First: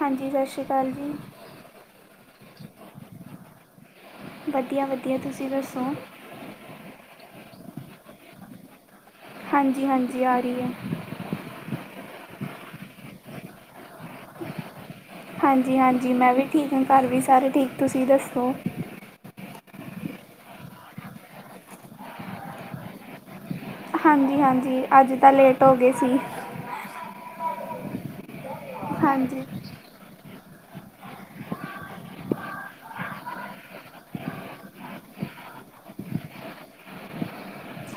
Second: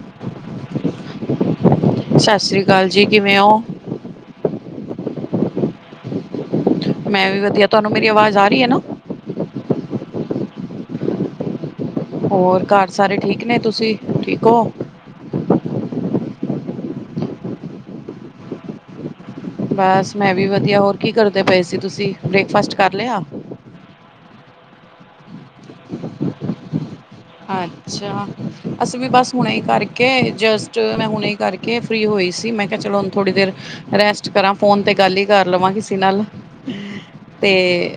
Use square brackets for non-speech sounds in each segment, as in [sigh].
ਹਾਂਜੀ ਸ਼ਸਰੀਕਾਲ ਜੀ। ਸ਼ਸ਼ਰੀਕਾਲ ਜੀ, ਕਿਵੇਂ ਓ ਵਧੀਆ-ਵਧੀਆ ਤੁਸੀਂ ਦੱਸੋਂ? ਮੈਂ ਵੀ ਵਧੀਆ, ਤੁਹਾਨੂੰ ਮੇਰੀ ਅਵਾਜ਼ ਆ ਰੀ ਐ ਨਾ? ਹਾਂਜੀ- ਹਾਂਜੀ ਆ ਰਹੀ ਐ। ਹੋਰ ਘਰ ਸਾਰੇ ਠੀਕ ਨੇ, ਤੁਸੀ ਠੀਕ ਹੋ? ਹਾਂਜੀ- ਹਾਂਜੀ ਮੈਂ ਵੀ ਠੀਕ, ਘਰ ਵੀ ਸਾਰੇ ਠੀਕ, ਤੁਸੀ ਦੱਸੋ? ਬਾਸ ਮੈਂਵੀ ਵਧੀਆ, ਹੋਰ ਕੀ ਕਰਦੇ ਪਏ ਸੀ ਤੁਸੀ, ਬ੍ਰੇਕਫਾਸਟ ਕਰ ਲਿਆ? ਹਾਂਜੀ -ਹਾਂਜੀ, ਅੱਜ ਤਾਂ ਲੇਟ ਹੋਗੇ ਸੀ। ਅੱਛਾ, ਅਸੀ ਵੀ ਬਸ ਹਾਂਜੀ ਹੁਣੇ ਈ ਕਰ ਕੇ, ਜਸਟ ਮੈਂ ਹੁਣੇ ਈ ਕਰਕੇ ਫਰੀ ਹੋਈ ਸੀ, ਮੈਂ ਕਿਆ ਚਲੋ ਹੁਣ ਥੋੜ੍ਹੀ ਦੇਰ ਰੈਸਟ ਕਰਾਂ, ਫੋਨ ਤੇ ਗੱਲ ਈ ਕਰ ਲਵਾਂ ਕਿਸੀ ਨਾਲ, ਤੇ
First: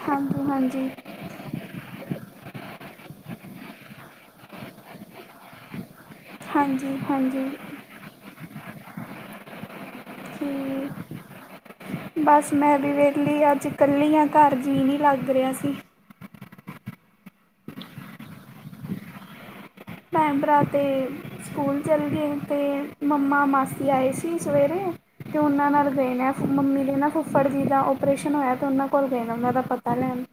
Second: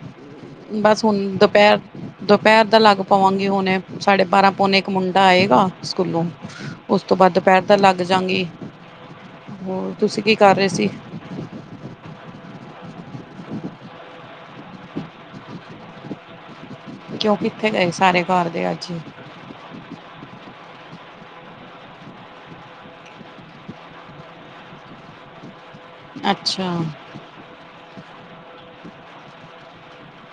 ਹਾਂਜੀ ਹਾਂਜੀ ਬਸ ਹੁਣ ਦੁਪੈਰ, ਦੁਪੈਰ ਦਾ ਲੱਗ ਪਵਾਂਗੀ ਹੁਨੇ। ਸਾਢੇ ਬਾਰਾਂ, ਪੋਨੇ ਇਕ ਮੁੰਡਾ ਆਏਗਾ, ਸਕੂਲੋਂ, ਹਾਂਜੀ ਉਸ ਤੋਂ ਬਾਅਦ ਹਾਂਜੀ ਦੁਪੈਰ ਤਾਂ ਲੱਗ ਜਾਂਗੀ, ਹੋਰ ਤੁਸੀ ਕੀ ਕਰ ਰਏ ਜੀ ਸੀ? ਬਸ ਮੈਂ ਵੀ ਵਿਹਲੀ ਅੱਜ, ਕੱਲੀ ਆਂ ਘਰ ਜੀਅ ਨੀ ਲੱਗ ਰਿਆ ਸੀ। ਕਿਉਂ ਕਿੱਥੇ ਗਏ, ਸਾਰੇ ਘਾਰ ਦੇ ਅੱਜ? ਭੈਣ-ਭਰਾ ਤੇ ਸਕੂਲ ਚਲ ਗਏ, ਤੇ ਮੰਮਾ ਮਾਸੀ ਆਏ ਸੀ ਸਵੇਰੇ ਤੇ, ਉਹਨਾਂ ਨਾਲ ਗਏ ਨੇ, ਫ ਅੱਛਾ, ਮੰਮੀ ਦੇ ਨਾਂ ਫੁੱਫੜ ਜੀ ਦਾ ਓਪਰੇਸ਼ਨ ਹੋਇਆ ਤੇ ਉਹਨਾਂ ਕੋਲ ਗਏ ਨੇ ਉਨਾਂ ਦਾ ਪਤਾ ਲੈਣ।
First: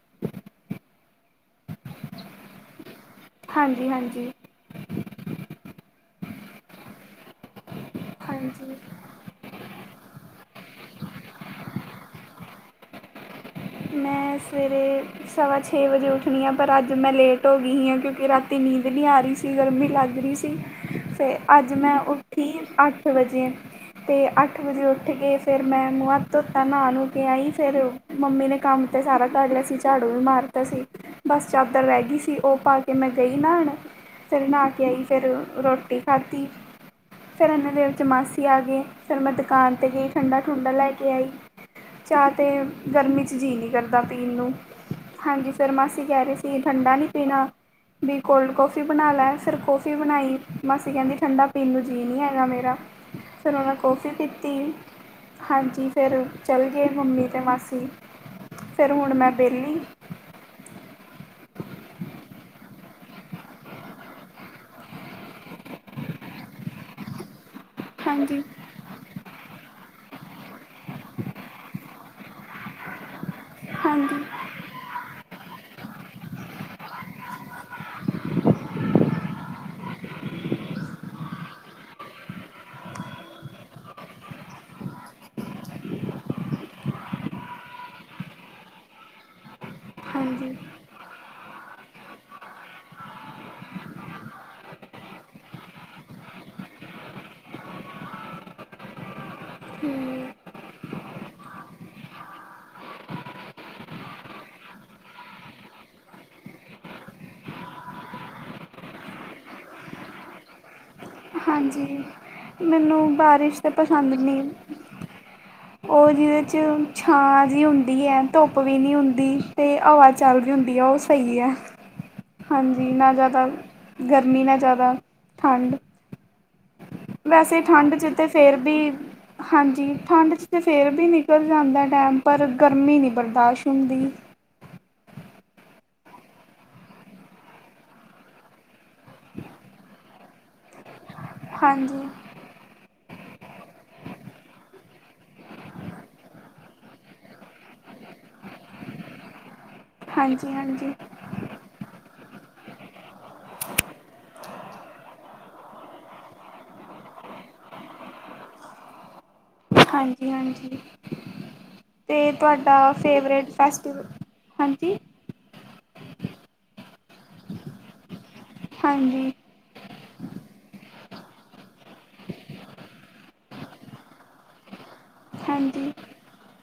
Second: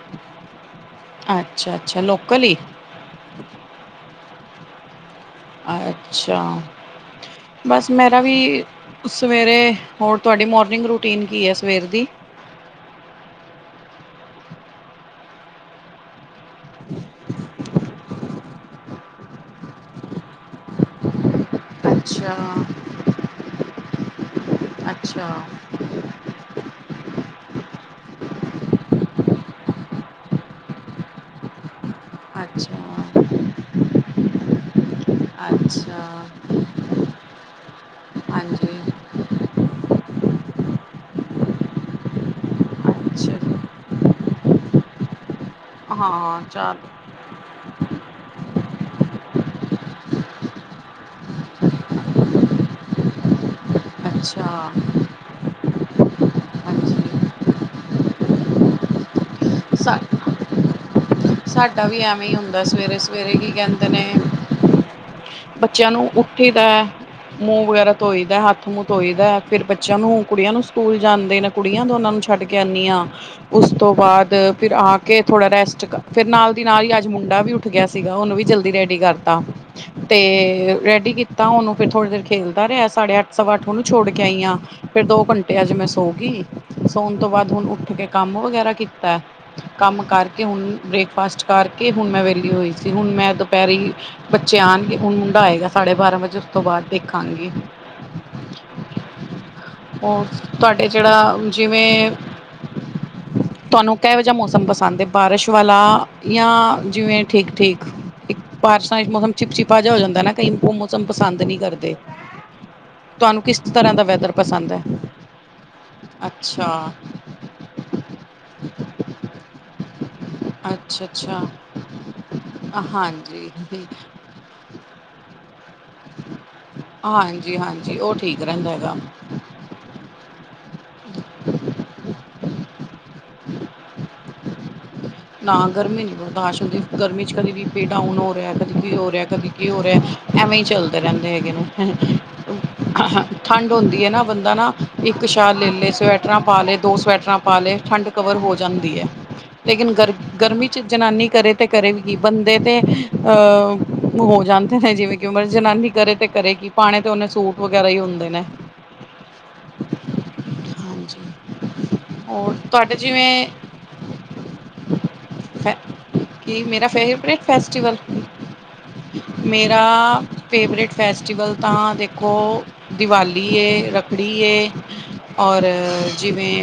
ਆਛਾ- ਆੱਛਾ ਲੋਕਲ ਹੀ ਹਾਂਜੀ -ਹਾਂਜੀ। ਅੱਛਾ, ਬਸ ਮੇਰਾ ਵੀ ਹਾਂਜੀ ਸਵੇਰੇ, ਹੋਰ ਤੁਹਾਡੀ ਮੌਰਨਿੰਗ ਰੂਟੀਨ ਕੀ ਐ, ਸਵੇਰ ਦੀ? ਮੈਂ ਸਵੇਰੇ, ਸਵਾ ਛੇ ਵਜੇ ਉਠ ਨੀ ਆਂ, ਪਰ ਅੱਜ ਮੈਂ ਲੇਟ ਹੋਗੀ ਹੀਂ ਆਂ ਕਿਉਂਕਿ ਰਾਤੀ ਨੀਂਦ ਨੀਂ ਆ ਰਹੀ ਸੀ, ਗਰਮੀ ਲੱਗ ਰਹੀ ਸੀ। ਫੇਰ ਅੱਜ ਮੈਂ ਅੱਛਾ, ਉੱਠੀ ਅੱਠ ਵਜੇ ਅਂ ਤੇ ਅੱਠ ਵਜੇ ਉੱਠ ਅੱਛਾ, ਕੇ ਫਿਰ ਮੈਂ ਮੁੂੰਹ ਹੱਥ ਧੋਤਾ ਨਾਂ-ਨੂੰ ਕੇ ਆਈ ਫਿਰ ਮੰਮੀ ਨੇ ਕੰਮ ਤੇ ਸਾਰਾ ਕਰ ਲਿਆ ਸੀ, ਝਾੜੂ ਵੀ ਮਾਰਤਾ ਸੀ, ਬਸ ਚਾਦਰ ਰੈ ਗਈ ਸੀ। ਓਹ ਪਾ ਕੇ ਅੱਛਾ, ਮੈਂ ਗਈ ਨਾਂ ਹੁਣ ਫਿਰ ਨਾਂਅ ਕੇ ਅਈ, ਫਿਰ ਰੋਟੀ ਅੱਛਾ ਖਾਧੀ। ਫਿਰ ਇਨਾ ਦੇ ਵਿੱਚ ਮਾਸੀ ਹਾਂਜੀ ਆਗੇ ਫਿਰ ਮੈਂ ਦਕਾਨ 'ਤੇ ਗਈ, ਠੰਡਾ- ਠੁੰਡਾ ਲੈ ਕੇ ਆਈ। ਚਾਅ ਤੇ ਗਰਮੀ 'ਚ ਅੱਛਾ ਜੀ ਜੀਅ ਨੀਂ ਕਰਦਾ ਪੀਣ ਨੂੰ, ਹਾਂਜੀ ਫਿਰ ਮਾਸੀ ਕੈਅਰੇ ਹਾਂ ਸੀਗੇ ਚਾਰ ਠੰਡਾ ਨੀ ਪੀਣਾ। ਵੀ ਕੋਲਡ ਕੋਫੀ ਬਣਾ ਲੈ ਫਿਰ ਕੋਫੀ ਬਣਾਈ। ਮਾਸੀ ਕੈਂਦੀ ਠੰਡਾ ਪੀਣ ਨੂੰ ਜੀਅ ਨੀਂ ਹੈਗਾ ਮੇਰਾ, ਫਿਰ ਉਹਨਾ ਕੋਫੀ ਅੱਛਾ ਪੀਤੀ। ਹਾਂਜੀ ਫਿਰ ਚਲਗੇ ਮੰਮੀ ਹਾਂਜੀ ਤੇ ਮਾਸੀ, ਫਿਰ ਹੁਣ ਮੈਂ ਵੇਅਲੀ। ਸਾਢਾ ਵੀ ਐਵਏਂ ਈ ਹੁੰਦੈ ਸਵੇਰੇ- ਸਵੇਰੇ ਕੀ ਕੈਂਦੇ ਨੇਅ ਬੱਚਿਆਂ ਨੂੰ ਉੱਠੀਦੈ ਮੂੰ ਵਗੈਰਾ ਧੋਈ ਦੈ ਹਾਂਜੀ ਹੱਥ ਮੂੰ ਧੋਈ ਦੈ, ਫਿਰ ਬੱਚਿਆਂ ਨੂੰ ਕੁੜੀਆ ਨੂੰ ਸਕੂਲ ਜਾਂਦੇਨ ਕੁੜੀਆਂ ਦੋਨਾਂ ਨੂੰ ਛੱਡ ਕੇ ਆਂਨੀਆਂ, ਉਸ ਤੋ ਹਾਂਜੀ ਬਾਅਦ ਫਿਰ ਆ ਕੇ ਥੋੜ੍ਹਾ ਰੈਸਟ ਕਰ ਫਿਰ ਨਾਲ ਦੀ ਨਾਲੀ ਅੱਜ ਮੁੰਡਾ ਵੀ ਉੱਠ ਗਿਆ ਸੀਗਾ ਉਹਨੂੰ ਵੀ ਜਲਦੀ ਰੈਡੀ ਕਰਤਾ। ਤੇ ਰੈਡੀ ਕੀਤਾ ਉਹਨੂੰ ਫਿਰ ਥੋੜ੍ਹੀ ਦੇਰ ਖੇਲਦਾ ਰਿਆ ਸਾਢੇ ਅੱਠ ਸਵਾ ਅੱਠ ਉਹਨੂੰ ਛੋੜ ਕੇ ਆਈਆਂ। ਫੇਰ ਦੋ ਘੰਟੇ ਅੱਜ ਮੈਂ ਸੌ ਗਈ ਸੌਣ ਤੋਂ ਬਾਅਦ ਹੁਣ ਉੱਠ ਕੇ ਕੰਮ ਵਗੈਰਾ ਕੀਤਾ। ਕੰਮ ਕਰਕੇ ਹਾਂਜੀ ਹੁਣ ਬ੍ਰੇਕਫਾਸਟ ਕਰਕੇ ਹੁਣ ਮੈਂ ਵਿਹਲੀ ਹੋਈ ਸੀ ਹੁਣ ਮੈਂ ਦੁਪਹਿਰੀ ਬੱਚੇ ਆਉਣਗੇ ਹੁਨ ਮੁੰਡਾ ਆਏਗਾ ਸਾਢੇ ਬਾਰਾਂ ਵਜੇ ਉਸ ਤੋਂ ਬਾਅਦ ਦੇਖਾਂਗੀ। ਹੋਰ ਤੁਹਾਡੇ ਜਿਹੜਾ ਜਿਵੇਂ ਤੁਹਾਨੂੰ ਕਿਹੋ ਜਿਹਾ ਮੌਸਮ ਪਸੰਦ ਏ ਬਾਰਿਸ਼ ਵਾਲਾ ਯਾ ਜਿਵੇਂ ਠੀਕ-ਠੀਕ? ਇੱਕ ਪਾਰਸ਼ਾਂ ਚ ਮੌਸਮ ਚਿਪਚਿਪਾ ਜਿਹਾ ਹੋ ਜਾਂਦਾ ਨਾ ਕਈ ਪਸੰਦ ਨਹੀਂ ਕਰਦੇ ਹਾਂਜੀ ਮੈਨੂੰ ਤੁਹਾਨੂੰ ਕਿਸ ਬਾਰਿਸ਼ ਤਾਂ ਤਰ੍ਹਾਂ ਦਾ ਪਸੰਦ ਵੈਦਰ ਨਹੀਂ ਪਸੰਦ ਐ? ਉਹ ਜਿਹਦੇ ਚ ਛਾਂ ਜੀ ਹੁੰਦੀ ਐ ਧੁੱਪ ਵੀ ਨਹੀਂ ਹੁੰਦੀ ਤੇ ਚੱਲ ਰਈ ਹੁੰਦੀ ਐ ਉਹ ਸਹੀ ਅੱਛਾ-ਅੱਛਾ, ਐ। ਹਾਂਜੀ ਨਾ ਜ਼ਿਆਦਾ ਹਾਂਜੀ। ਗਰਮੀ ਨਾ ਜ਼ਿਆਦਾ ਠੰਡ ਵੈਸੇ ਠੰਢ ਹਾਂਜੀ-ਹਾਂਜੀ, ਚ ਉਹ ਤੇ ਠੀਕ ਫੇਰ ਰਹਿੰਦਾ ਵੀ ਹੈਗਾ। ਹਾਂਜੀ ਠੰਡ 'ਚ ਤਾਂ ਫੇਰ ਵੀ ਨਿਕਲ ਜਾਂਦਾ ਟੈਮ ਪਰ ਗਰਮੀ ਨਹੀਂ ਬਰਦਾਸ਼ਤ ਹੁੰਦੀ। ਨਾ ਗਰਮੀ ਨਹੀਂ ਬਰਦਾਸ਼ ਹੁੰਦੀ ਗਰਮੀ ਚ ਕਦੇ ਵੀ ਬੀ ਪੀ ਡਾਊਨ ਹੋ ਰਿਹਾ, ਕਦੀ ਕੀ ਹੋ ਰਿਹਾ, ਕਦੀ ਕੀ ਹੋ ਰਿਹਾ ਐਵੇਂ ਹੀ ਚੱਲਦੇ ਰਹਿੰਦੇ ਹੈਗੇ ਨੇ ਹਾਂਜੀ ਠੰਡ ਹੁੰਦੀ ਐ ਨਾ ਬੰਦਾ ਨਾ ਇੱਕ ਸ਼ਾਲ ਲੈ ਲੈ ਸਵੈਟਰਾਂ ਪਾ ਲਏ ਦੋ ਸਵੈਟਰਾਂ ਪਾ ਲਏ ਠੰਡ ਕਵਰ ਹੋ ਜਾਂਦੀ ਐ ਲੇਕਿਨ ਗਰ ਹਾਂਜੀ ਗਰਮੀ ਚ ਹਾਂਜੀ ਜਨਾਨੀ ਕਰੇ ਤੇ ਕਰੇ ਵੀ ਕੀ ਬੰਦੇ ਤੇ ਅਹ ਹੋ ਜਾਂਦੇ ਨੇ ਜਿਵੇਂ ਕਿ ਉਮਰ ਜਨਾਨੀ ਕਰੇ ਤੇ ਕਰੇ ਕੀ ਪਾਣੇ ਤੇ ਉਹਨੇ ਸੂਟ ਵਗੈਰਾ ਈ ਹੁੰਦੇ ਨੇ ਹਾਂਜੀ-ਹਾਂਜੀ ਹਾਂਜੀ ਤੇ ਹੋਰ ਤੁਹਾਡਾ ਤੁਹਾਡੇ ਜਿਵੇਂ ਫੇਵਟ ਫੈਸਟੀਵਲ ਹਾਂਜੀ। ਹੈ ਕੀ ਮੇਰਾ ਫੇਵਰੇਟ ਫੈਸਟੀਵਲ ਹਾਂਜੀ ਮੇਰਾ ਫੇਵਰੇਟ ਫੈਸਟੀਵਲ ਤਾਂ ਦੇਖੋ ਦੀਵਾਲੀ ਏ ਰੱਖੜੀ ਏ ਔਰ ਹਾਂਜੀ ਜਿਵੇਂ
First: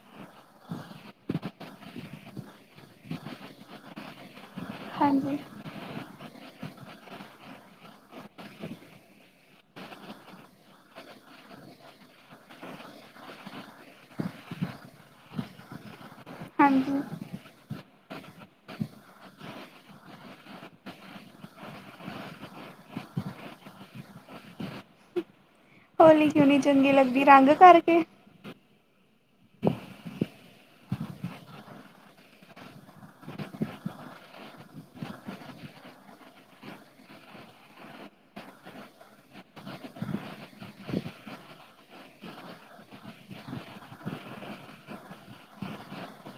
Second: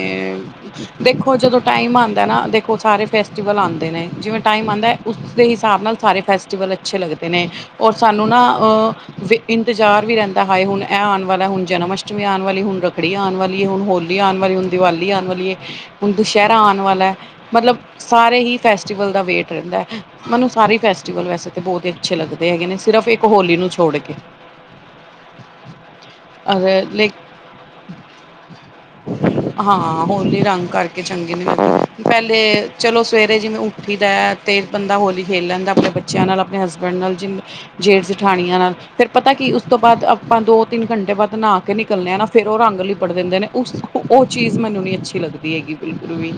ਦੇਖੋ ਜਦੋਂ ਟਾਈਮ ਆਦਾ ਨਾ ਦੇਖ ਸਾਰੇ ਫੈਸਟੀਵਲ ਆਦੇ ਨੇ ਜਿਵੇਂ ਟਾਈਮ ਆਦਾ ਐ ਹਾਂਜੀ ਉਸਦੇ ਹਿਸਾਬ ਨਾਲ ਸਾਰੇ ਫੈਸ ਵਲ ਅੱਛੇ ਲਗਦੇ ਨੇ ਔਰ ਸਾਨੂੰ ਨਾ ਅਹ ਇੰਤਜ਼ਾਰ ਵੀ ਰਹਿੰਦਾ ਹੁਣ ਇਹ ਆਣ ਵਾਲਾ ਹੁਣ ਜਨਮ ਅਸ਼ਟਮੀ ਆਣ ਵਾਲੀ ਹੁਣ ਰੱਖੜੀ ਆਣ ਵਾਲੀ ਏ ਹੁਣ ਹੋਲੀ ਆਣ ਵਾਲੀ ਹੁਣ ਦੀਵਾਲੀ ਆਣ ਵਾਲੀਏ ਹੁਣ ਦੁਸਹਿਰਾ ਆਣ ਹਾਂਜੀ ਵਾਲਾ ਮਤਲਬ ਸਾਰੇ ਈ ਫੈਸਟੀਵਲ ਦਾ ਵੇਟ ਰੇੰਦਾ ਮੈਨੂੰ ਸਾਰੇ ਈ ਫੈਸਟੀਵਲ ਵੈਸੇ ਤਾਂ ਬੋਹਤ ਈ ਅੱਛੇ ਲੱਗਦੇ ਹੈਗੇ ਨੇ ਸਿਰਫ਼ ਇੱਕ ਹੋਲੀ ਨੂੰ ਛੋੜ ਕੇ ਹੋਲੀ ਕਿਉ ਨੀ ਚੰਗੀ ਲੱਗਦੀ ਲਾਈਕ ਰੰਗ ਕਾਰਕੇ? ਹਾਂ ਹੋਲੀ ਰੰਗ ਕਰਕੇ ਚੰਗੀ ਨੀ ਲੱਗਦੀ ਪੈਲੇ ਚਲੋ ਸਵੇਰੇ ਜਿਵੇਂ ਉੱਠੀ ਦਾ ਤੇ ਬੰਦਾ ਹੋਲੀ ਖੇਲ ਲੈਂਦਾ ਅਪਣੇ ਬੱ ਚੇਆਂ ਨਾਲ ਆਪਣੇ ਹਸਬੈਂਡ ਨਾਲ ਜਿੰ ਜੇਲ ਜਠਾਣੀਆਂ ਨਾਲ ਫੇਰ ਪਤਾ ਕੀ ਉਸ ਤੋਂ ਬਾਅਦ ਆਪਾਂ ਦੋ-ਤਿੰਨ ਘੰਟੇ ਬਾਦ ਨਾਹ ਤੇ ਨਿਕਲਣੇ ਆ ਨਾ ਫੇਰ ਓ ਰੰਗ ਲਿਪੜ ਦਿੰਦੇ ਨੇ ਓ ਚੀਜ਼ ਮੈਨੂੰ ਨੀ ਅੱਛੀ ਲੱਗਦੀ ਹੈਗੀ ਬਿਲਕੁਲ ਵੀ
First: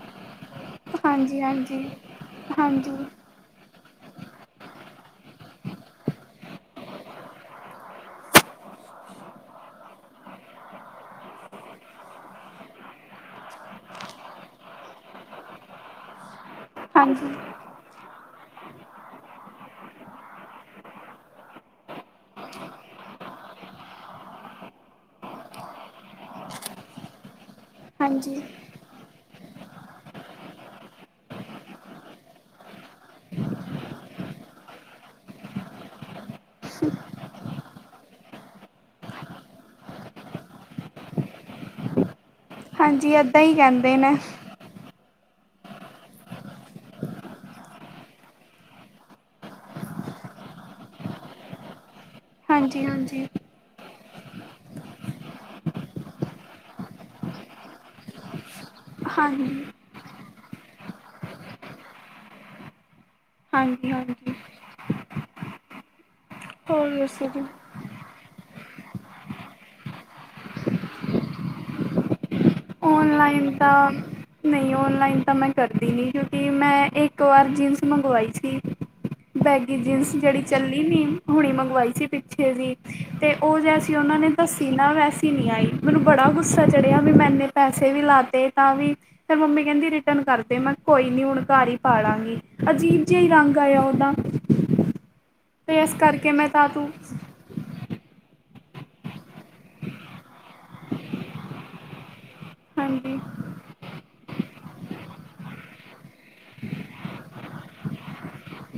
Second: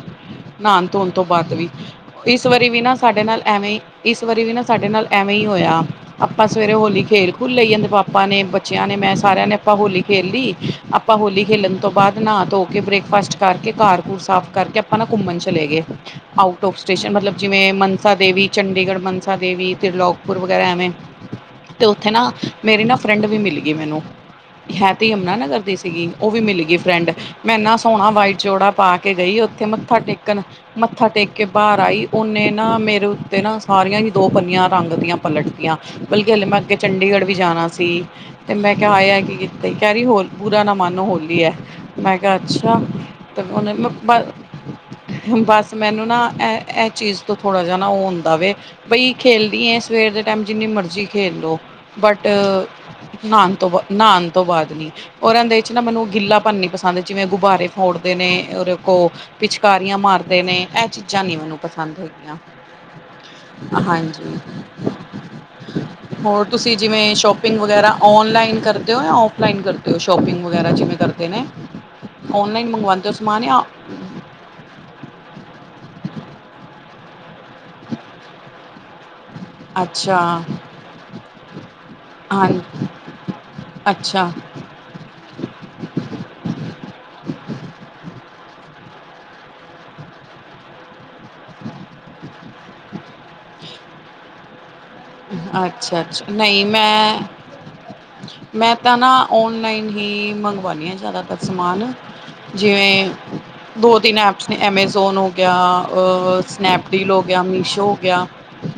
ਨਾਣ-ਧੋਣ ਤੋਂ ਹਾਂਜੀ ਬਾਦ ਵੀ ਹਾਂਜੀ ਇਸ ਵਾਰੀ ਵੀ ਹਾਂਜੀ ਨਾ ਸਾਡੇ ਨਾਲ ਐਵੇਂ ਈ ਇਸ ਵਾਰੀ ਵੀ ਨਾ ਸਾਡੇ ਨਾਲ ਐਵੇਂ ਈ ਹੋਯਾ ਆਪਾਂ ਸਵੇਰੇ ਹੋਲੀ ਖੇਲ ਖੁਲ ਲਈ ਜਾਦੇ ਪਾਪਾ ਨੇ ਬੱਚਿਆਂ ਨੇ ਮੈਂ ਸਾਰਿਆਂ ਨੇ ਆਪਾਂ ਹੋਲੀ ਖੇਲ ਲੀ ਆਪਾਂ ਹੋਲੀ ਖੇਲਣ ਤੋਂ ਬਾਅਦ ਨਹਾ-ਧੋ ਕੇ ਬ੍ਰੇਕਫਾਸਟ ਕਰਕੇ ਕਾਰ-ਕੂਰ ਸਾਫ਼ ਕਰਕੇ ਆਪਾ ਨਾ ਕੁੰਮਣ ਚ ਚਲੇ ਗਏ ਆਊਟ ਔਫ ਸਟੇਸ਼ਨ ਹਾਂਜੀ ਮਤਲਬ ਜਿਵੇਂ ਮ ਮਨਸਾ ਦੇਵੀ ਚੰਡੀਗੜ੍ਹ ਮਨਸਾ ਦੇਵੀ ਤ੍ਰਿਲੋਕਪੁਰ ਵਗੈਰਾ ਐਵੇਂ ਤੇ ਓਥੇ ਨਾ ਮੇਰੀ ਨਾ ਫਰੈਂਡ ਵੀ ਮਿਲਗੀ ਮੈਨੂੰ ਹੈ ਤੇ ਯਮਨਾ ਨਗਰ ਦੀ ਸੀਗੀ ਓ ਵੀ ਮਿਲ ਗੀ ਫਰੈਂਡ ਮੈਂ ਨਾਸ ਹੋਣਾ ਹਾਂਜੀ ਵਾਈਟ ਜੋੋੜਾ ਪਾ ਕੇ ਗਈ ਓਥੇ ਮੱਥਾ ਟੇਕਣ ਮੱਥਾ ਟੇਕ ਕੇ ਬਾਹਰ ਆਈ ਓਨੇ ਨਾ ਮੇਰੇ ਉੱਤੇ ਨਾ ਸਾਰੀਆਂ ਈ ਦੋ ਪੰਨੀਆਂ ਰੰਗ ਦੀਆਂ ਪਲਟ ਤੀਆਂ ਬਲਕਿ ਹਲੇ ਮੈਂ ਅੱਗੇ ਚੰਡੀਗੜ੍ਹ ਵੀ ਜਾਣਾ ਸੀ ਤੇ ਮੈਂ ਕੇਆ ਹਾਏ ਐ ਕੀ ਕੀਤਾ ਈ ਕੈ ਰੀ ਬੁਰਾ ਨਾ ਮਨ ਹੋਲੀ ਐ। ਮੈਂ ਕੇਆ ਅੱਛਾ ਹਾਂਜੀ ਇੱਦਾਂ ਤੇ ਹੀ ਓੇਨੇ ਕਹਿੰਦੇ ਨੇ ਮੈਂ [unintelligible] ਬਸ ਮੈਨੂੰ ਨਾ ਐ-ਐ ਚੀਜ਼ ਤੋਂ ਥੋੜ੍ਹਾ ਜੇਹਾ ਨਾ ਓ ਹੁੰਦਾ ਵੇ ਬਈ ਖੇਲਨੀ ਏਦ ਸਵੇਰ ਦੇ ਟਾਈਮ ਜਿੰਨੀ ਮਰਜ਼ੀ ਖੇਲ ਲੋ ਬਟ ਹਾਂਜੀ ਹਾਂਜੀ ਨਾਣ- ਤੋਂ ਨਾਣ ਤੋਂ ਬਾਦ ਨੀ ਔਰ ਐਂਦੇ ਵਿੱਚ ਨਾ ਮੈਨੂੰ ਗਿੱਲਾ ਪਣ ਨੀ ਪਸੰਦ ਜਿਵੇਂ ਗੁਬਾਰੇ ਫੋੜਦੇ ਨੇ ਔਰ ਇੱਕ ਓ ਹਾਂਜੀ ਰੀਆ ਮਾਰਦੇ ਨੇ ਐ ਚੀਜ਼ਾਂ ਨੀ ਮੈਨੂੰ ਪਸੰਦ ਹੈਗੀਆਂ, ਹਾਂਜੀ। ਹੋਰ ਤੁਸੀਂ ਜਿਵੇਂ ਦੱਸੋ ਜੀ ਸ਼ੋਪਿੰਗ ਵਗੈਰਾ ਔਨਲਾਈਨ ਕਰਦੇ ਓ ਯਾਂ ਔਫਲਾਈਨ ਕਰਦੇ ਓ ਸ਼ੋਪਿੰਗ ਵਗੈਰਾ ਜਿਵੇਂ ਕਰਦੇ ਨੇ ਔਨਲਾਈਨ ਮੰਗਵਾਉਂਦੇ ਹੋ ਸਮਾਨ ਔਨਲਾਈਨ ਜਾਂ ਤਾ ਨਈ ਔਨਲਾਈਨ ਤਾਂ ਮੈਂ ਕਰਦੀ ਨੀ ਕਿਉਂਕਿ ਮੈਂ ਇੱਕ ਵਾਰ ਜੀਨਸ ਮੰਗਵਾਈ ਸੀ ਬੈਗੀ ਜੀਨਸ ਅੱਛਾ ਜੇੜੀ ਚੱਲੀ ਨੀ ਹੁਣੇ ਮੰਗਵਾਈ ਸੀ ਹਾਂ ਪਿੱਛੇ ਜੀ ਤੇ ਓ ਨਾ ਤੇ ਜਿ ਸੀ ਓਨਾਂ ਨੇ ਅੱਛਾ ਤਾ-ਭੱ਼- ਸੀ ਨਾ ਵੈਸੇ ਨੀ ਆਈ ਮੈਨੂੰ ਬੜਾ ਗੁੱਸਾ ਚੜਿਆ ਵੀ ਮੈਂ ਐਨੇ ਪੈਸੇ ਵੀ ਲਾਤੇ ਤਾਂਵੀ ਫਿਰ ਮੰਮੀ ਕੈਂਦੀ ਰਿਟਨ ਕਾਰਦੇ ਮੈਂ ਕੇਆ ਕੋਈ ਨੀ ਹੁਣ ਕੱਰ ਈ ਪਾਲਾਂਗੀ। ਅਜੀਬ ਜੇਆ ਈ ਰੰਗ ਆਯਾ ਓਦਾ। ਅੱਛਾ-ਅੱਛਾ ਨਈ ਤਾਂ ਤੂੰ ਮੈਂ ਮੈਂ ਤਾਂ ਨਾ ਔਨਲਾਈਨ ਹੀ ਮੰਗਵਾਣੀ ਆਂ ਜਾਦਾਤਰ ਸਮਾਨ ਜਿਵੇਂ ਹਾਂਜੀ ਦੋ-ਤਿੰਨ ਐਪਸ ਨੇ ਐਮੇਜ਼ੋਨ ਹੋ ਗਯਾ, ਅ ਸਨੈਪਡੀਲ ਹੋ ਗਯਾ, ਮੀਸ਼ੋ ਹੋ ਗਯਾ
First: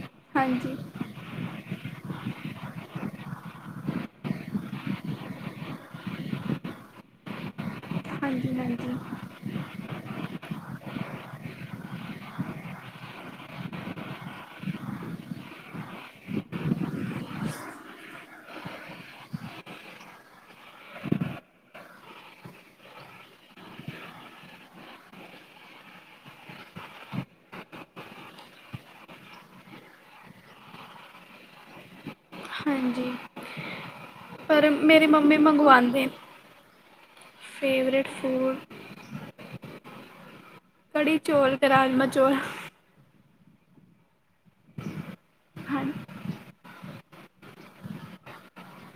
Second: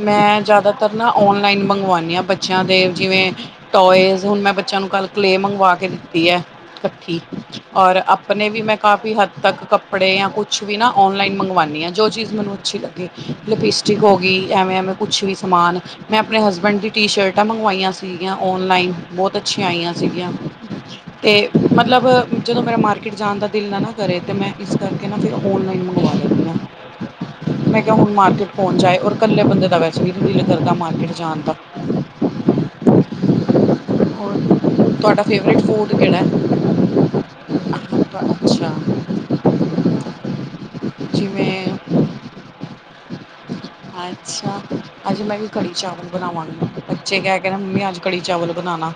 ਮੈਂ ਹਾਂਜੀ ਜਾਦਾਤਰ ਨਾ ਔਨਲਾਈਨ ਮੰਗਵਾਨੀ ਆ ਬੱਚਿਆਂ ਦੇ ਜਿਵੇਂ ਟੋਏਜ਼ ਹੁਣ ਮੈਂ ਬੱਚਿਆਂ ਨੂੰ ਕੱਲ ਕਲੇਅ ਮੰਗਵਾ ਕੇ ਦਿੱਤੀ ਐ ਕੱਠੀ। ਔਰ ਆਪਣੇ ਹਾਂਜੀ ਵੀ ਮੈਂ ਹਾਂਜੀ ਕਾਫ਼ੀ ਹੱਦ ਤੱਕ ਕੱਪੜੇ ਯਾਂ ਕੁਛ ਵੀ ਨਾ ਔਨਲਾਈਨ ਮੰਗਵਾਣੀ ਆਂ ਜੋ ਚੀਜ਼ ਮੈਨੂੰ ਅੱਛੀ ਲੱਗ ਲਿਪਸਟਿਕ ਹੋਗੀ ਐਵੇਂ-ਐਵੇਂ ਕੁਛ ਵੀ ਸਮਾਨ ਮੈਂ ਅਪਣੇ ਹਸਬੈਂਡ ਦੀ ਟੀ-ਸ਼ਰਟਾਂ ਮੰਗਵਾਇਆ ਸੀਗੀਆਂ ਔਨਲਾਈਨ ਬੋਤ ਅਛਿਆਂ ਆਈਆਂ ਸੀਗੀਆਂ। ਤੇ ਮਤਲਬ ਜਦੋਂ ਮੇਰਾ ਮਾਰਕੀਟ ਜਾਣ ਦਾ ਦਿਲ ਨਾ ਨਾ ਕਰੇ ਤੇ ਮੈਂ ਇਸ ਕਰ ਕਿਨਾ ਫਿਰ ਔਨਲਾਈਨ ਮੰਗਵਾ ਲੈਣੀ ਆ। ਮੈਂ ਕੇਆ ਹੁਣ ਮਾਰਕੀਟ ਪਹੁੰਚ ਜਾਏ ਔਰ ਕੱਲੇ ਬੰਦੇ ਦਾ ਵੈਸੇ ਵੀ ਦਿਲ ਕਰਦਾ ਮਾਰਕਿਟ ਜਾਣ ਦਾ। ਹਾਂਜੀ। ਹੋਰ ਪਰ ਮੇਰੀ ਤੁਹਾਡਾ ਮੰਮੀ ਫੇਵਰੇਟ ਫੂਡ ਮੰਗਵਾਉਂਦੇ ਕੇੜਾ ਨੇ ਐ? ਫੇਵਰੇਟ ਅੱਛਾ। ਫੂਡ ਕੜੀ ਜਿਵੇਂ ਚੌਲ਼ ਤੇ ਰਾਜਮਾਂ ਚੌਲ਼। ਅੱਛਾ ਅੱਜ ਮੈਂ ਵੀ ਕੜੀ ਹਾਂ ਚਾਵਲ ਬਣਾਵਾਂਗੀ ਬੱਚੇ ਕੈ ਕੈਰਾ ਮੰਮੀ ਅੱਜ ਕੜੀ ਚਾਵਲ ਬਣਾਣਾ।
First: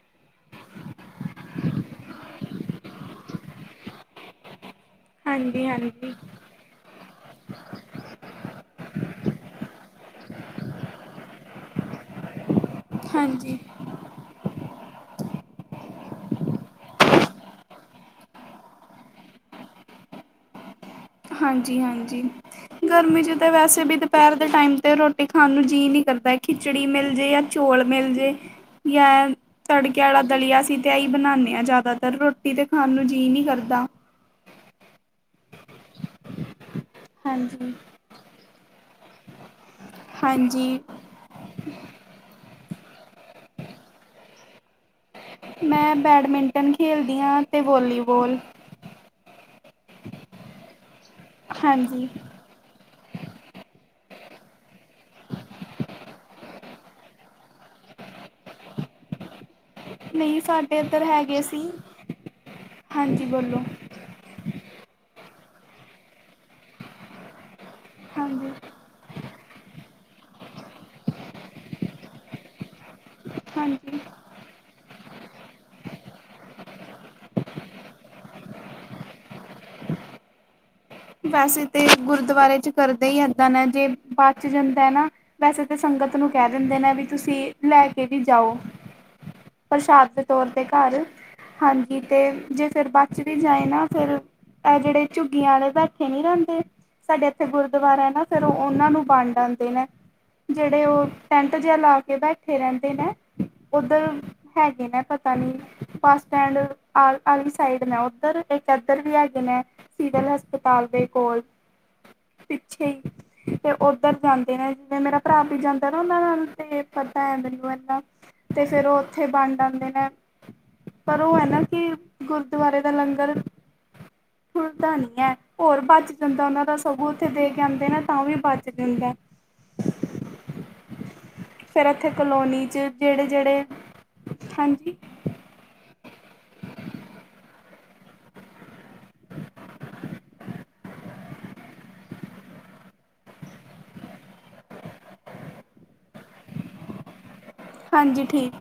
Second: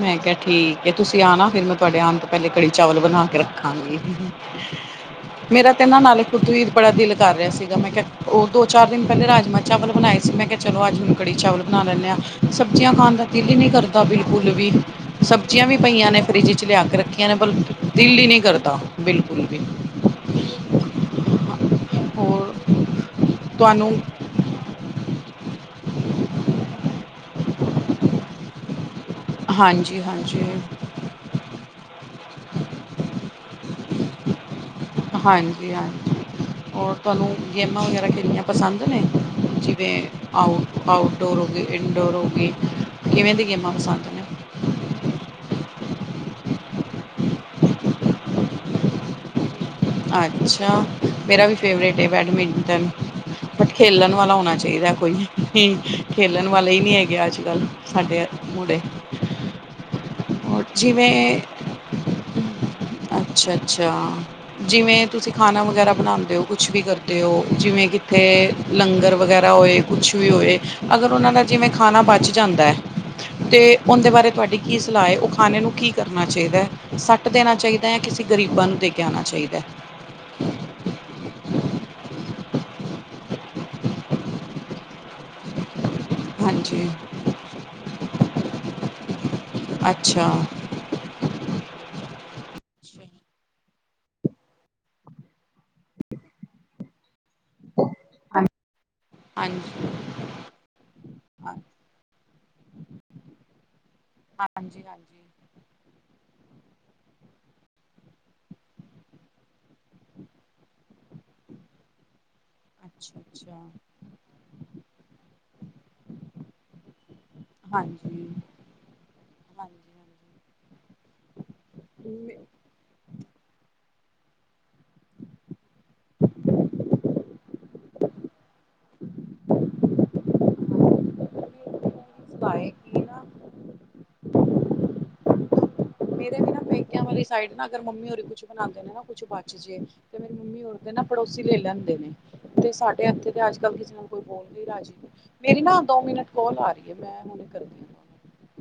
ਮੈਂ ਕੇਆ ਠੀਕ ਐ ਤੁਸੀਂ ਆਨਾ ਫੇਰ ਮੈਂ ਤੁਹਾਡੇ ਆਣ ਤੋਂ ਪੈਲੇ ਕੜੀ ਚਾਵਲ ਬਣਾ ਕੇ ਰੱਖਾਂਗੀ। ਹਾਂਜੀ ਮੇਰਾ ਤੇ ਨਾ ਹਾਂਜੀ ਨਾਲੇ ਖੁਦ ਵੀ ਬੜਾ ਦਿਲ ਕਰ ਰੇਆ ਸੀਗਾ ਮੈਂ ਕੇਆ ਓ ਦੋ-ਚਾਰ ਦਿਨ ਪੈਲੇ ਰਾਜਮਾਂ ਚਾਵਲ ਬਣਾਏ ਸੀ ਮੈਂ ਕੇਆ ਚਲੋ ਅੱਜ ਮ ਕੜੀ ਚਾਵਲ ਬਣਾ ਲੈਂਨੇ ਆ ਸਬਜ਼ੀਆਂ ਖਾਣ ਦਾ ਦਿਲ ਈ ਹਾਂਜੀ ਨੀ ਕਰ ਦਾ ਬਿਲਕੁੱਲ ਵੀ। ਸਬਜ਼ੀਆਂ ਵੀ ਪਈਆਂ ਨੇ ਫਰਿੱਜ 'ਚ ਲਿਆ ਕੇ ਰੱਖਿਆ ਨੇ ਪਰ ਦਿਲ ਈ ਨੀ ਕਰਦਾ ਬਿਲਕੁੱਲ ਵੀ। [inaudible] ਹਾਂਜੀ-ਹਾਂਜੀ ਹੋਰ ਗਰਮੀ ਚ ਤਾਂ ਵੈਸੇ ਤੁਹਾਨੂੰ ਵੀ ਦੁ ਪੈਰ ਦੇ ਟਾਈਮ ਤੇ ਰੋਟੀ ਖਾਣ ਨੂੰ ਜੀਅ ਨੀ ਕਰਦਾ ਖਿਚੜੀ ਮਿਲ ਜੇ ਜਾਂ ਚੋਲ ਮਿਲ ਜੇ ਜਾਂ ਤੜਕੇ ਹਾਂਜੀ ਆਲਾ ਹਾਂਜੀ ਦਲੀਆ ਅਸੀਂ ਤੇ ਐਈ ਬਣਾਨੇ ਆ ਜ਼ਿਆਦਾਤਰ ਰੋਟੀ ਤੇ ਖਾਣ ਨੂੰ ਜੀਅ ਨੀ ਕਰਦਾ। ਹਾਂਜੀ-ਹਾਂਜੀ ਔਰ ਤੁਹਾਨੂੰ ਹਾਂਜੀ ਗੇਮਾਂ ਵਗੈਰਾ ਖੇਲਣੀਆਂ ਪਸੰਦ ਨੇ ਜਿਵੇਂ ਆਓ, ਹਾਂਜੀ ਆਓ ਡੋਰ ਹੋਗੀ, ਇਨਡੋਰ ਹੋਗੀ ਕਿਵੇਂ ਦੀ ਗੇਮਾਂ ਪਸੰਦ ਨੇ? ਮੈਂ ਬੈਡਮਿੰਟਨ ਖੇਲਦੀ ਆ ਤੇ ਵੋਲੀਵੋਲ। ਅੱਛਾ ਮੇਰਾ ਵੀ ਫੇਵਰੇਟ ਏ ਹਾਂਜੀ ਬੈਡਮਿੰਟਨ। ਬਟ ਖੇਲਣ ਵਾਲਾ ਹੋਣਾ ਚਾਈਦਾ ਕੋਈ ਖੇਲਣ ਵਾਲੇ ਈ ਨੀ ਹੈਗੇ ਅੱਜ-ਕੱਲ। ਸਾਡੇ ਮੁੜੇ। ਨਹੀਂ ਹੋਰ ਸਾਡੇ ਇੱਧਰ ਜਿਵੇਂ, ਹੈਗੇ ਸੀ ਹਾਂਜੀ ਬੋਲੋ ਅੱਛਾ-ਅੱਛਾ। ਜਿਵੇਂ ਤੁਸੀਂ ਖਾਣਾ ਵਗੈਰਾ ਬਣਾਂਦੇ ਓ ਕੁਛ ਵੀ ਕਰਦੇ ਓ ਜਿਵੇਂ ਕਿੱਥੇ ਹਾਂਜੀ ਲੰਗਰ ਵਗੈਰਾ ਹੋਏ ਕੁਛ ਵੀ ਹੋਏ ਅਗਰ ਉਨਾਂ ਦਾ ਜਿਵੇਂ ਖਾਣਾ ਬਚ ਜਾਂਦੈਂ ਤੇ ਹਾਂਜੀ ਉਂਦੇ ਬਾਰੇ ਤੁਹਾਡੀ ਕੀ ਸਲਾਅ ਏ ਓ ਖਾਣੇ ਨੂੰ ਕੀ ਕਰਨਾ ਚਾਈਦੈ ਸੱਟ ਦੇਣਾ ਚਾਈਦੈ, ਕਿਸੀ ਗਰੀਬਾਂ ਨੂੰ ਦੇ ਕੇ ਆਣਾ ਚਾਈਦੈ। ਵੈਸੇ ਤੇ ਗੁਰਦੁਵਾਰੇ ਚ ਕਰਦੇ ਈ ਐਦਾਂ ਨੇ ਜੇ ਬਚ ਜਾਂਦਾ ਐ ਨਾ ਵੈਸੇ ਤੇ ਸੰਗਤ ਨੂੰ ਕੈ ਦਿੰਦੇ ਹਾਂਜੀ, ਨੇ ਵੀ ਤੁਸੀਂ ਲੈ ਕੇ ਵੀ ਜਾਓ, ਪ੍ਰਸ਼ਾਦ ਦੇ ਅੱਛਾ। ਤੌਰ ਤੇ ਘਰ ਹਾਂਜੀ ਤੇ ਜੇ ਫੇਰ ਬਚ ਵੀ ਜਾਏ ਨਾ ਫੇਰ ਤਾਂ ਜੇੜੇ ਝੁੱਗੀਆਂ ਆਲੇ ਬੈ ਠੇ ਨੀ ਰੈਂਦੇ ਸਾਡੇ ਇੱਥੇ ਗੁਰਦੁਆਰਾ ਐ ਨਾ ਫੇਰ ਉਨਾਂ ਨੂੰ ਵੰਡ ਆਂਦੇ ਨੇ। ਹਾਂਜੀ ਜੇੜੇ ਓ ਹਾਂ ਟੈਂਟ ਜੇਆ ਲਾ ਕੇ ਬੈਠੇ ਰੈਂਦੇ ਨੇ ਉੱਧਰ ਹਾਂਜੀ ਹੈਗੇ ਨੇ ਹਾਂਜੀ ਪਤਾ ਨੀ। ਬੱਸ ਸਟੈਂਡ ਆਲ ਆਲੀ ਸਾਈਡ ਨੇ ਉੱਧਰ ਇੱਕ ਐਧਰ ਵੀ ਹੈਗੇ ਨੇ ਸਿਵਲ ਹਸਪ ਤਾਲ ਦੇ ਕੋਲ, ਪਿੱਛੇ ਅੱਛਾ ਅੱਛਾ ਈ ਤੇ ਉ ਧਰ ਜਾਂਦੇ ਨੇ ਜਿਵੇਂ ਮੇਰਾ ਭਰਾ ਵੀ ਜਾਂਦਾ ਨਾ ਉਨਾਂ ਨਾਲ ਤੇ ਪਤਾ ਐ ਮੈਨੂੰ ਐਨਾਂ ਹਾਂਜੀ ਤੇ ਫੇਰ ਓ ਉੱਥੇ ਵੰਡ ਆਂਦੇ ਨੇ, ਹਾਂਜੀ ਪਰ ਓ ਐ ਨਾ ਕਿ ਗੁਰਦੁਵਾਰੇ ਦਾ ਲੰਗਰ, ਥੁਰਦਾ ਨੀ ਐ। ਹੋਰ ਬਚ ਜਾਂਦਾ ਉਨਾਂ ਦਾ ਸਗੋਂ ਉੱਥੇ ਦੇ ਕੇ ਆਂਦੇ ਨਾ ਤਾਂ ਵੀ ਬਚ ਜਾਂਦੈਂ। ਫੇਰ ਐਥੇ ਕਲੋਨੀ ਸੁਣਾਏ ਚ ਕਿ ਨਾ ਜੇੜੇ-ਜੇੜੇ, ਹਾਂਜੀ ਮੇਰੇ ਵੀ ਨਾ ਪੇਕਿਆਂ ਵਾਲੀ ਸਾਈਡ ਨਾ ਅਗਰ ਮੰਮੀ ਓਰੀ ਕੁਛ ਬਣਾਂਦੇ ਨੇ, ਨਾ ਕੁਛ ਬਾ ਤੇ, ਮੇਰੀ ਮੰਮੀ ਹੋਰ ਦੇ ਪੜੋਸੀ ਲੈ ਲੈਂਦੇ। ਤੇ ਸਾਡੇ ਇੱਥੇ ਤੇ ਅੱਜ-ਕੱਲ ਕਿਸੇ ਨੂੰ ਕੋਈ ਬੋਲਕੇ ਰਾਜੀ ਨਹੀਂ। ਮੇਰੀ ਨਾ ਦੋ ਮਿਨਟ ਕੌਲ ਆ ਰਹੀ ਏ, ਮੈਂ ਹੁਣ ਕਰਦੀ। ਹਾਂ ਹਾਂਜੀ, ਠੀਕ।